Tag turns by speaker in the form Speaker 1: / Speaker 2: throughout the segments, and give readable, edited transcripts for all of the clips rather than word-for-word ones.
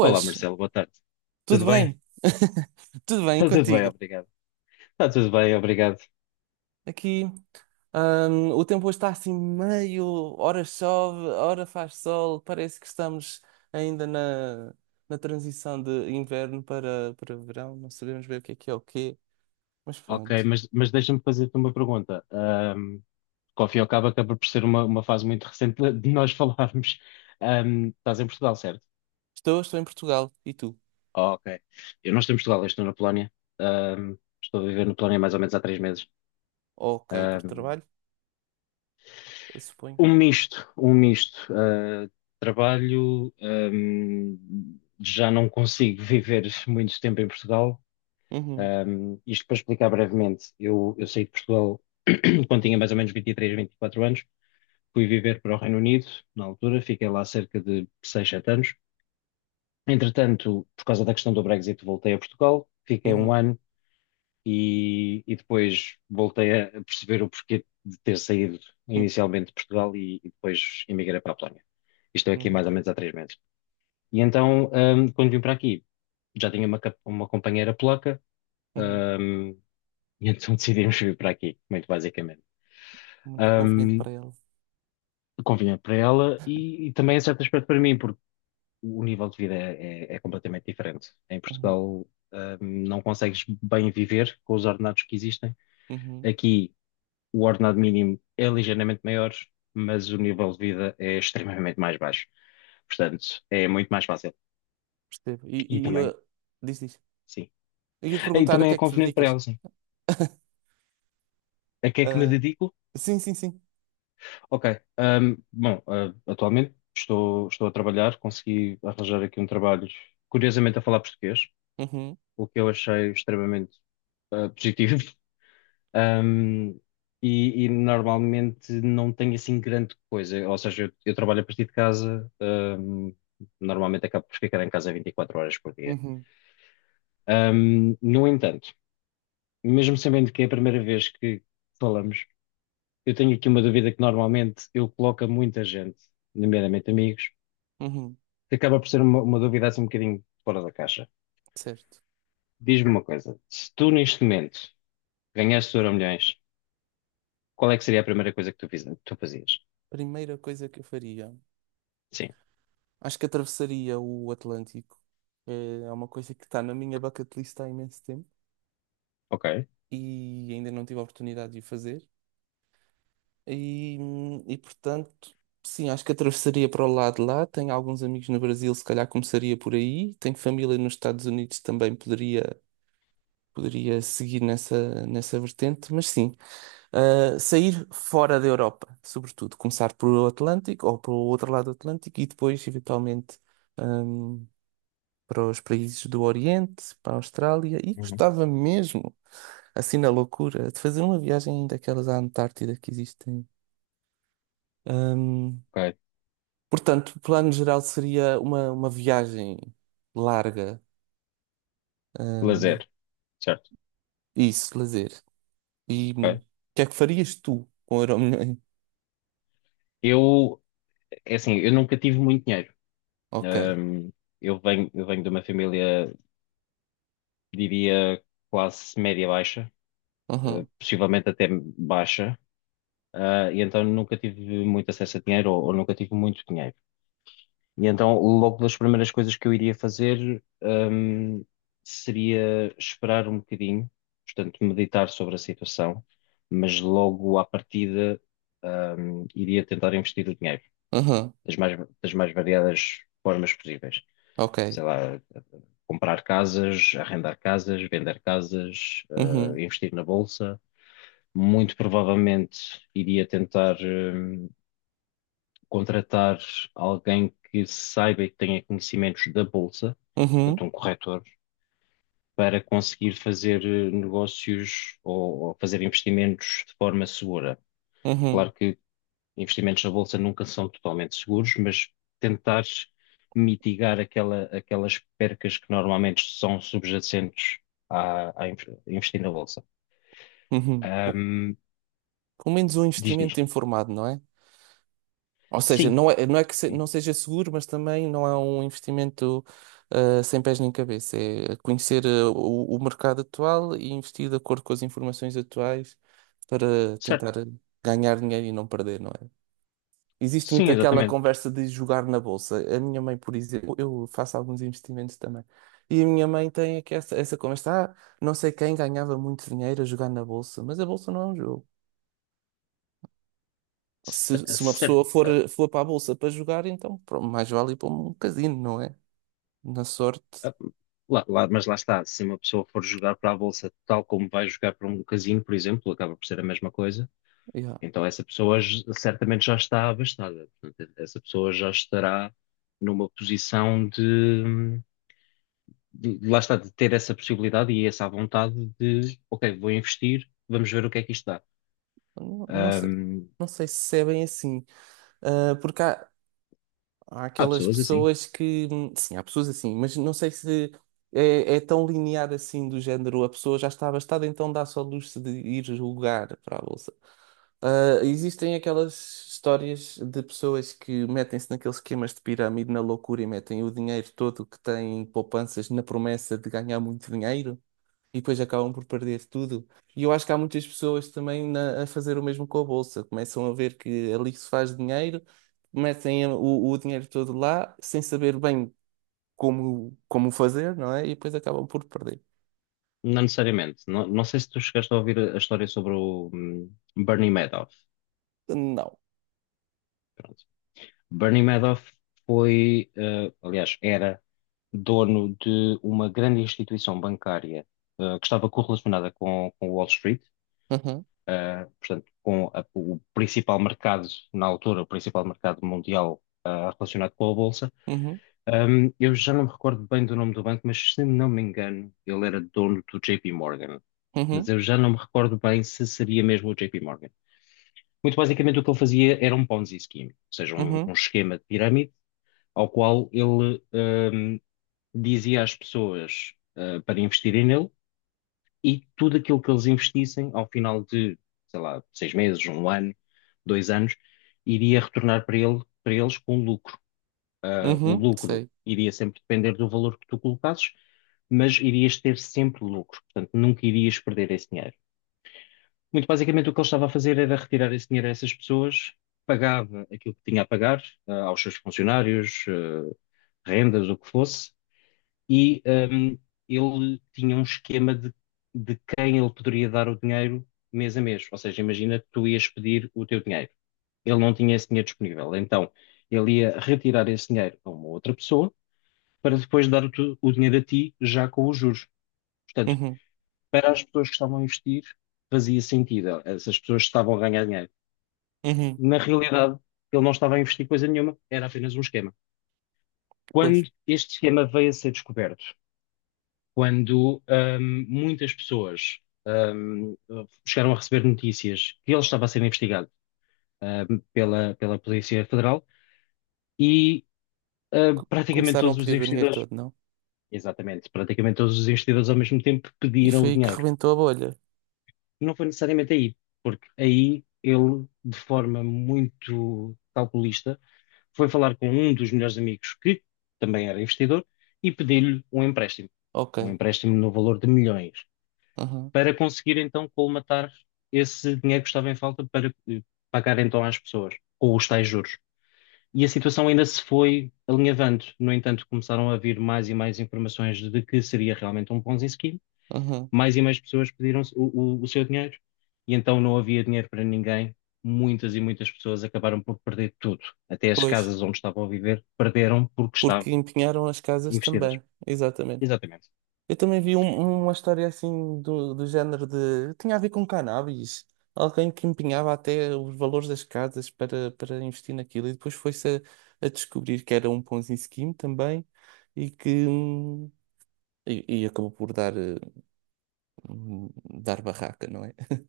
Speaker 1: Olá Marcelo, boa tarde. Tudo
Speaker 2: tudo
Speaker 1: bem?
Speaker 2: bem? Tudo bem
Speaker 1: Está tudo bem,
Speaker 2: contigo?
Speaker 1: obrigado. Está tudo bem, obrigado.
Speaker 2: Aqui, o tempo hoje está assim meio, ora chove, ora faz sol, parece que estamos ainda na transição de inverno para verão, não sabemos bem o que é o quê, mas
Speaker 1: Ok,
Speaker 2: pronto.
Speaker 1: mas deixa-me fazer-te uma pergunta. Que ao fim e ao cabo acaba por ser uma fase muito recente de nós falarmos. Estás em Portugal, certo?
Speaker 2: Estou, estou em Portugal, e tu?
Speaker 1: Oh, ok. Eu não estou em Portugal, eu estou na Polónia. Estou a viver na Polónia mais ou menos há 3 meses.
Speaker 2: Ok, por
Speaker 1: Ahm,
Speaker 2: trabalho, suponho.
Speaker 1: Um misto, um misto. Trabalho, já não consigo viver muito tempo em Portugal.
Speaker 2: Uhum,
Speaker 1: Isto para explicar brevemente, eu saí de Portugal quando tinha mais ou menos vinte e quatro anos, fui viver para o Reino Unido, na altura, fiquei lá cerca de 6 7 anos. Entretanto, por causa da questão do Brexit, voltei a Portugal, fiquei um
Speaker 2: uhum,
Speaker 1: ano e depois voltei a perceber o porquê de ter saído
Speaker 2: uhum,
Speaker 1: inicialmente de Portugal e depois emigrei para a Polónia. E estou aqui
Speaker 2: uhum,
Speaker 1: mais ou menos há 3 meses. E então, quando vim para aqui, já tinha uma companheira polaca.
Speaker 2: uhum.
Speaker 1: um, E então decidimos vir para aqui, muito basicamente.
Speaker 2: Muito conveniente
Speaker 1: Ahm,
Speaker 2: para ela.
Speaker 1: Convinha para ela e também, em certo aspecto, para mim, porque o nível de vida é completamente diferente. Em
Speaker 2: Uhum,
Speaker 1: Portugal, ahm, não consegues bem viver com os ordenados que existem.
Speaker 2: uhum,
Speaker 1: Aqui, o ordenado mínimo é ligeiramente maior, mas o nível de vida é extremamente mais baixo. Portanto, é muito mais fácil.
Speaker 2: percebo. E,
Speaker 1: E
Speaker 2: e eu,
Speaker 1: também,
Speaker 2: diz, diz.
Speaker 1: sim.
Speaker 2: Eu ia te
Speaker 1: E
Speaker 2: perguntar a
Speaker 1: também
Speaker 2: que
Speaker 1: é
Speaker 2: é que te
Speaker 1: conveniente para
Speaker 2: dedicas?
Speaker 1: ela, sim. A que é que me
Speaker 2: Ah,
Speaker 1: dedico?
Speaker 2: sim, sim, sim.
Speaker 1: Ok. Bom, atualmente estou a trabalhar, consegui arranjar aqui um trabalho, curiosamente a falar português,
Speaker 2: Uhum,
Speaker 1: o que eu achei extremamente positivo. Ahm, e normalmente não tenho assim grande coisa, ou seja, eu trabalho a partir de casa, normalmente acabo por ficar em casa 24 horas por dia.
Speaker 2: uhum,
Speaker 1: No entanto, mesmo sabendo que é a primeira vez que falamos, eu tenho aqui uma dúvida que normalmente eu coloco a muita gente, nomeadamente amigos,
Speaker 2: uhum,
Speaker 1: que acaba por ser uma dúvida assim um bocadinho fora da caixa.
Speaker 2: certo.
Speaker 1: Diz-me uma coisa, se tu neste momento ganhasses o Euromilhões, qual é que seria a primeira coisa que tu fazias?
Speaker 2: Primeira coisa que eu faria.
Speaker 1: Sim,
Speaker 2: Acho que atravessaria o Atlântico. É uma coisa que está na minha bucket list há imenso tempo
Speaker 1: ok.
Speaker 2: e ainda não tive a oportunidade de o fazer. E portanto, sim, acho que atravessaria para o lado de lá. Tenho alguns amigos no Brasil, se calhar começaria por aí. Tenho família nos Estados Unidos também, poderia seguir nessa vertente. Mas sim, sair fora da Europa, sobretudo, começar pelo Atlântico ou pelo outro lado do Atlântico e depois, eventualmente, um, para os países do Oriente, para a Austrália. E
Speaker 1: Uhum.
Speaker 2: gostava mesmo, assim na loucura, de fazer uma viagem daquelas à Antártida que existem. Um,
Speaker 1: Ok.
Speaker 2: Portanto, o plano geral seria uma viagem larga, um,
Speaker 1: Lazer, certo.
Speaker 2: isso, lazer. E o
Speaker 1: Ok.
Speaker 2: que é que farias tu com o Euromilhões?
Speaker 1: Eu, é assim, eu nunca tive muito dinheiro.
Speaker 2: Ok,
Speaker 1: Ahm, eu venho de uma família, diria, classe média-baixa,
Speaker 2: aham,
Speaker 1: possivelmente até baixa. E então nunca tive muito acesso a dinheiro ou nunca tive muito dinheiro. E então, logo das primeiras coisas que eu iria fazer, seria esperar um bocadinho, portanto, meditar sobre a situação, mas logo à partida, iria tentar investir o dinheiro
Speaker 2: aham,
Speaker 1: das mais variadas formas possíveis.
Speaker 2: ok.
Speaker 1: Sei lá, comprar casas, arrendar casas, vender casas,
Speaker 2: Uhum.
Speaker 1: investir na bolsa. Muito provavelmente iria tentar, contratar alguém que saiba e que tenha conhecimentos da bolsa, portanto,
Speaker 2: Uhum,
Speaker 1: um corretor, para conseguir fazer negócios ou fazer investimentos de forma segura.
Speaker 2: uhum,
Speaker 1: Claro que investimentos na bolsa nunca são totalmente seguros, mas tentar mitigar aquelas percas que normalmente são subjacentes a investir na bolsa.
Speaker 2: uhum. Pô,
Speaker 1: Ahm,
Speaker 2: pelo menos um
Speaker 1: Diz, diz.
Speaker 2: investimento informado, não é? Ou seja,
Speaker 1: Sim,
Speaker 2: não é que
Speaker 1: sim.
Speaker 2: não seja seguro, mas também não é um investimento sem pés nem cabeça. É conhecer, o mercado atual e investir de acordo com as informações atuais para tentar
Speaker 1: Certo.
Speaker 2: ganhar dinheiro e não perder, não é? Existe
Speaker 1: Sim,
Speaker 2: muito aquela
Speaker 1: exatamente.
Speaker 2: conversa de jogar na bolsa. A minha mãe, por exemplo, eu faço alguns investimentos também. E a minha mãe tem aqui essa conversa, não sei quem ganhava muito dinheiro a jogar na bolsa, mas a bolsa não é um jogo. Se uma
Speaker 1: Cer-
Speaker 2: pessoa for para a bolsa para jogar, então pronto, mais vale ir para um casino, não é? Na sorte,
Speaker 1: Ah, mas lá está, se uma pessoa for jogar para a bolsa tal como vai jogar para um casino, por exemplo, acaba por ser a mesma coisa,
Speaker 2: yeah.
Speaker 1: então essa pessoa certamente já está abastada. Portanto, essa pessoa já estará numa posição lá está, de ter essa possibilidade e essa vontade de, ok, vou investir, vamos ver o que é que isto dá.
Speaker 2: Não, não sei.
Speaker 1: Ahm,
Speaker 2: Não sei se é bem assim. Ah, porque há
Speaker 1: Há
Speaker 2: aquelas
Speaker 1: pessoas assim,
Speaker 2: pessoas que. Sim, há pessoas assim, mas não sei se é tão linear assim do género. A pessoa já está abastada, então dá só luxo de ir jogar para a bolsa. Ah, existem aquelas histórias de pessoas que metem-se naqueles esquemas de pirâmide na loucura e metem o dinheiro todo que têm em poupanças na promessa de ganhar muito dinheiro e depois acabam por perder tudo. E eu acho que há muitas pessoas também na- a fazer o mesmo com a bolsa. Começam a ver que ali se faz dinheiro, metem o dinheiro todo lá sem saber bem como fazer, não é? E depois acabam por perder.
Speaker 1: não necessariamente. Não, não sei se tu chegaste a ouvir a história sobre o Bernie Madoff.
Speaker 2: Não.
Speaker 1: Bernie Madoff foi, aliás, era dono de uma grande instituição bancária, que estava correlacionada com Wall Street,
Speaker 2: Uhum,
Speaker 1: portanto, com o principal mercado, na altura, o principal mercado mundial, relacionado com a Bolsa.
Speaker 2: uhum,
Speaker 1: Eu já não me recordo bem do nome do banco, mas se não me engano, ele era dono do JP Morgan. Mas
Speaker 2: uhum,
Speaker 1: eu já não me recordo bem se seria mesmo o JP Morgan. Muito basicamente, o que ele fazia era um Ponzi scheme, ou seja, um
Speaker 2: uhum,
Speaker 1: esquema de pirâmide ao qual ele dizia às pessoas para investirem nele, e tudo aquilo que eles investissem ao final de, sei lá, 6 meses, um ano, 2 anos, iria retornar para ele, para eles com lucro. O
Speaker 2: uhum,
Speaker 1: lucro
Speaker 2: sei.
Speaker 1: iria sempre depender do valor que tu colocasses, mas irias ter sempre lucro, portanto, nunca irias perder esse dinheiro. Muito basicamente o que ele estava a fazer era retirar esse dinheiro a essas pessoas, pagava aquilo que tinha a pagar, aos seus funcionários, rendas, o que fosse, e hum, ele tinha um esquema de quem ele poderia dar o dinheiro mês a mês. Ou seja, imagina que tu ias pedir o teu dinheiro. Ele não tinha esse dinheiro disponível. Então, ele ia retirar esse dinheiro a uma outra pessoa para depois dar o dinheiro a ti já com os juros. Portanto,
Speaker 2: Uhum,
Speaker 1: para as pessoas que estavam a investir, fazia sentido. Essas pessoas estavam a ganhar dinheiro.
Speaker 2: uhum.
Speaker 1: Na realidade, ele não estava a investir coisa nenhuma, era apenas um esquema.
Speaker 2: Pois.
Speaker 1: Quando este esquema veio a ser descoberto, quando muitas pessoas ahm, chegaram a receber notícias que ele estava a ser investigado, pela Polícia Federal e praticamente
Speaker 2: Começaram a
Speaker 1: todos os
Speaker 2: pedir o dinheiro
Speaker 1: investidores,
Speaker 2: todo, não?
Speaker 1: exatamente, praticamente todos os investidores ao mesmo tempo
Speaker 2: E
Speaker 1: pediram
Speaker 2: foi
Speaker 1: o
Speaker 2: aí que
Speaker 1: dinheiro.
Speaker 2: rebentou a bolha.
Speaker 1: Não foi necessariamente aí, porque aí ele, de forma muito calculista, foi falar com um dos melhores amigos que também era investidor e pediu-lhe um empréstimo.
Speaker 2: Ok.
Speaker 1: Um empréstimo no valor de milhões.
Speaker 2: Aham,
Speaker 1: Para conseguir então colmatar esse dinheiro que estava em falta para pagar então às pessoas, com os tais juros. E a situação ainda se foi alinhavando. No entanto, começaram a vir mais e mais informações de que seria realmente um Ponzi scheme.
Speaker 2: aham.
Speaker 1: Mais e mais pessoas pediram o seu dinheiro e então não havia dinheiro para ninguém. Muitas e muitas pessoas acabaram por perder tudo. Até as
Speaker 2: Pois,
Speaker 1: casas onde estavam a viver perderam porque
Speaker 2: porque
Speaker 1: estavam
Speaker 2: empenharam as casas
Speaker 1: investidas.
Speaker 2: também. Exatamente.
Speaker 1: Exatamente.
Speaker 2: Eu também vi uma história assim do género de. Tinha a ver com cannabis. Alguém que empenhava até os valores das casas para investir naquilo. E depois foi-se a descobrir que era um Ponzi scheme também e que. E acabou por hum, dar barraca, não é?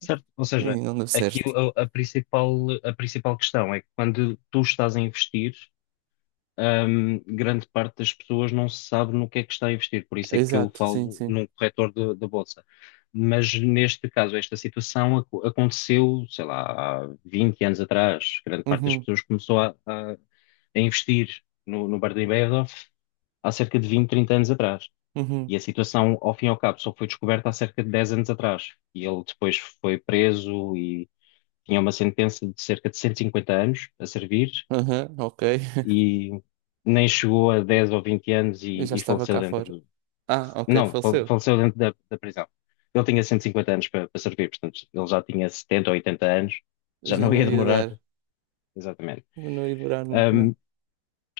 Speaker 1: Certo? Ou
Speaker 2: E
Speaker 1: seja,
Speaker 2: não deu
Speaker 1: aqui
Speaker 2: certo.
Speaker 1: a, a principal, a principal questão é que quando tu estás a investir, grande parte das pessoas não sabe no que é que está a investir, por isso é que eu
Speaker 2: Exato, sim,
Speaker 1: falo
Speaker 2: sim.
Speaker 1: num corretor da bolsa. Mas neste caso, esta situação aconteceu, sei lá, há 20 anos atrás. Grande parte das
Speaker 2: Uhum.
Speaker 1: pessoas começou a investir no Bernie Madoff há cerca de 20, 30 anos atrás.
Speaker 2: Uhum.
Speaker 1: E a situação, ao fim e ao cabo, só foi descoberta há cerca de 10 anos atrás. E ele depois foi preso, tinha uma sentença de cerca de 150 anos a servir
Speaker 2: Aham, ok.
Speaker 1: e nem chegou a 10 ou 20 anos
Speaker 2: Eu já
Speaker 1: e
Speaker 2: estava
Speaker 1: faleceu
Speaker 2: cá
Speaker 1: dentro
Speaker 2: fora.
Speaker 1: do-
Speaker 2: Ah, ok,
Speaker 1: Não,
Speaker 2: faleceu.
Speaker 1: faleceu dentro da prisão. Ele tinha 150 anos para, para servir, portanto, ele já tinha 70 ou 80 anos, já
Speaker 2: Já
Speaker 1: não ia
Speaker 2: não ia
Speaker 1: demorar,
Speaker 2: dar.
Speaker 1: exatamente.
Speaker 2: Não ia durar muito, não.
Speaker 1: Ahm,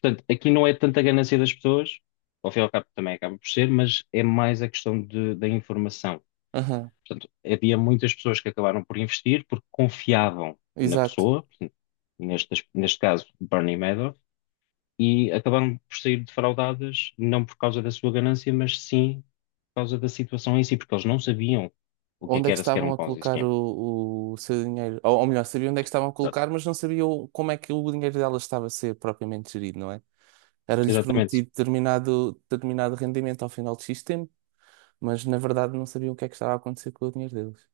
Speaker 1: Portanto, aqui não é tanta ganância das pessoas, ao fim e ao cabo também acaba por ser, mas é mais a questão da informação.
Speaker 2: Aham,
Speaker 1: Portanto, havia muitas pessoas que acabaram por investir porque confiavam na
Speaker 2: exato.
Speaker 1: pessoa, portanto, neste caso Bernie Madoff, e acabaram por sair defraudadas, não por causa da sua ganância, mas sim por causa da situação em si, porque eles não sabiam o que é
Speaker 2: Onde
Speaker 1: que
Speaker 2: é que
Speaker 1: era sequer
Speaker 2: estavam
Speaker 1: um
Speaker 2: a
Speaker 1: Ponzi
Speaker 2: colocar
Speaker 1: scheme.
Speaker 2: o seu dinheiro? Ou melhor, sabia onde é que estavam a
Speaker 1: Exato.
Speaker 2: colocar, mas não sabia como é que o dinheiro dela estava a ser propriamente gerido, não é? Era-lhes
Speaker 1: Exatamente.
Speaker 2: prometido determinado rendimento ao final de X tempo, mas na verdade não sabiam o que é que estava a acontecer com o dinheiro deles.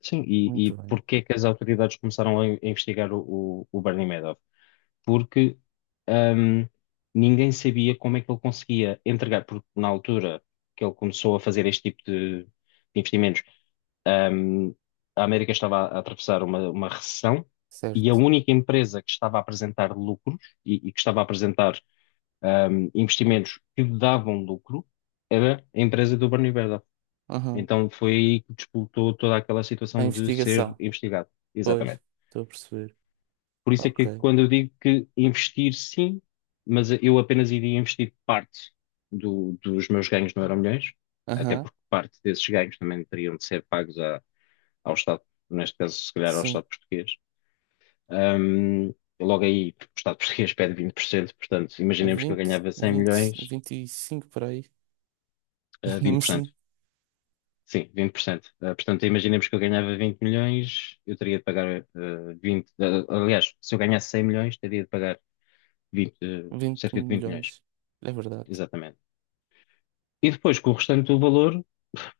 Speaker 1: Sim, e
Speaker 2: Muito bem,
Speaker 1: porque é que as autoridades começaram a investigar o Bernie Madoff? Porque hum, ninguém sabia como é que ele conseguia entregar, porque na altura que ele começou a fazer este tipo de investimentos, hum, a América estava a atravessar uma recessão e a
Speaker 2: certo.
Speaker 1: única empresa que estava a apresentar lucros e que estava a apresentar investimentos que davam lucro era a empresa do Bernie Madoff.
Speaker 2: Aham.
Speaker 1: Então foi aí que disputou toda aquela
Speaker 2: A
Speaker 1: situação de ser
Speaker 2: investigação.
Speaker 1: investigado.
Speaker 2: Pois,
Speaker 1: Exatamente.
Speaker 2: estou a perceber.
Speaker 1: Por isso é que
Speaker 2: Ok.
Speaker 1: quando eu digo que investir sim, mas eu apenas iria investir parte dos meus ganhos no Euromilhões, até
Speaker 2: Aham.
Speaker 1: porque parte desses ganhos também teriam de ser pagos ao Estado, neste caso, se calhar ao
Speaker 2: Sim,
Speaker 1: Estado português. Ahm, Logo aí, o Estado português pede 20%, portanto,
Speaker 2: a
Speaker 1: imaginemos que eu
Speaker 2: vinte
Speaker 1: ganhava cem
Speaker 2: vinte
Speaker 1: milhões,
Speaker 2: vinte e cinco por aí.
Speaker 1: vinte
Speaker 2: Mas
Speaker 1: por cento
Speaker 2: sim,
Speaker 1: Sim, 20%. Portanto, imaginemos que eu ganhava 20 milhões, eu teria de pagar 20. Aliás, se eu ganhasse 100 milhões, teria de pagar 20,
Speaker 2: vinte
Speaker 1: cerca de 20 milhões.
Speaker 2: milhões. É verdade.
Speaker 1: Exatamente. E depois, com o restante do valor,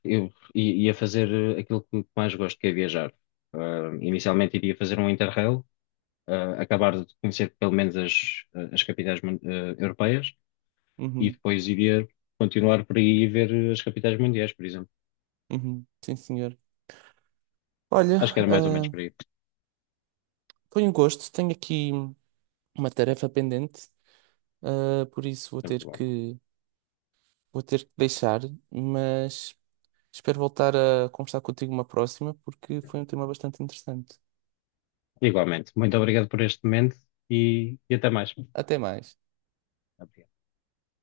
Speaker 1: eu ia fazer aquilo que mais gosto, que é viajar. Inicialmente iria fazer um Interrail, acabar de conhecer pelo menos as, as capitais europeias e
Speaker 2: Uhum,
Speaker 1: depois iria continuar por aí e ver as capitais mundiais, por exemplo.
Speaker 2: uhum, sim, senhor.
Speaker 1: Acho que
Speaker 2: Olha,
Speaker 1: era mais ou menos
Speaker 2: ah,
Speaker 1: por aí.
Speaker 2: foi um gosto. Tenho aqui uma tarefa pendente, por isso vou
Speaker 1: Sem
Speaker 2: ter
Speaker 1: problema.
Speaker 2: que, vou ter que deixar, mas espero voltar a conversar contigo uma próxima, porque foi um tema bastante interessante.
Speaker 1: Igualmente. Muito obrigado por este momento e até mais.
Speaker 2: Até mais.
Speaker 1: Obrigado.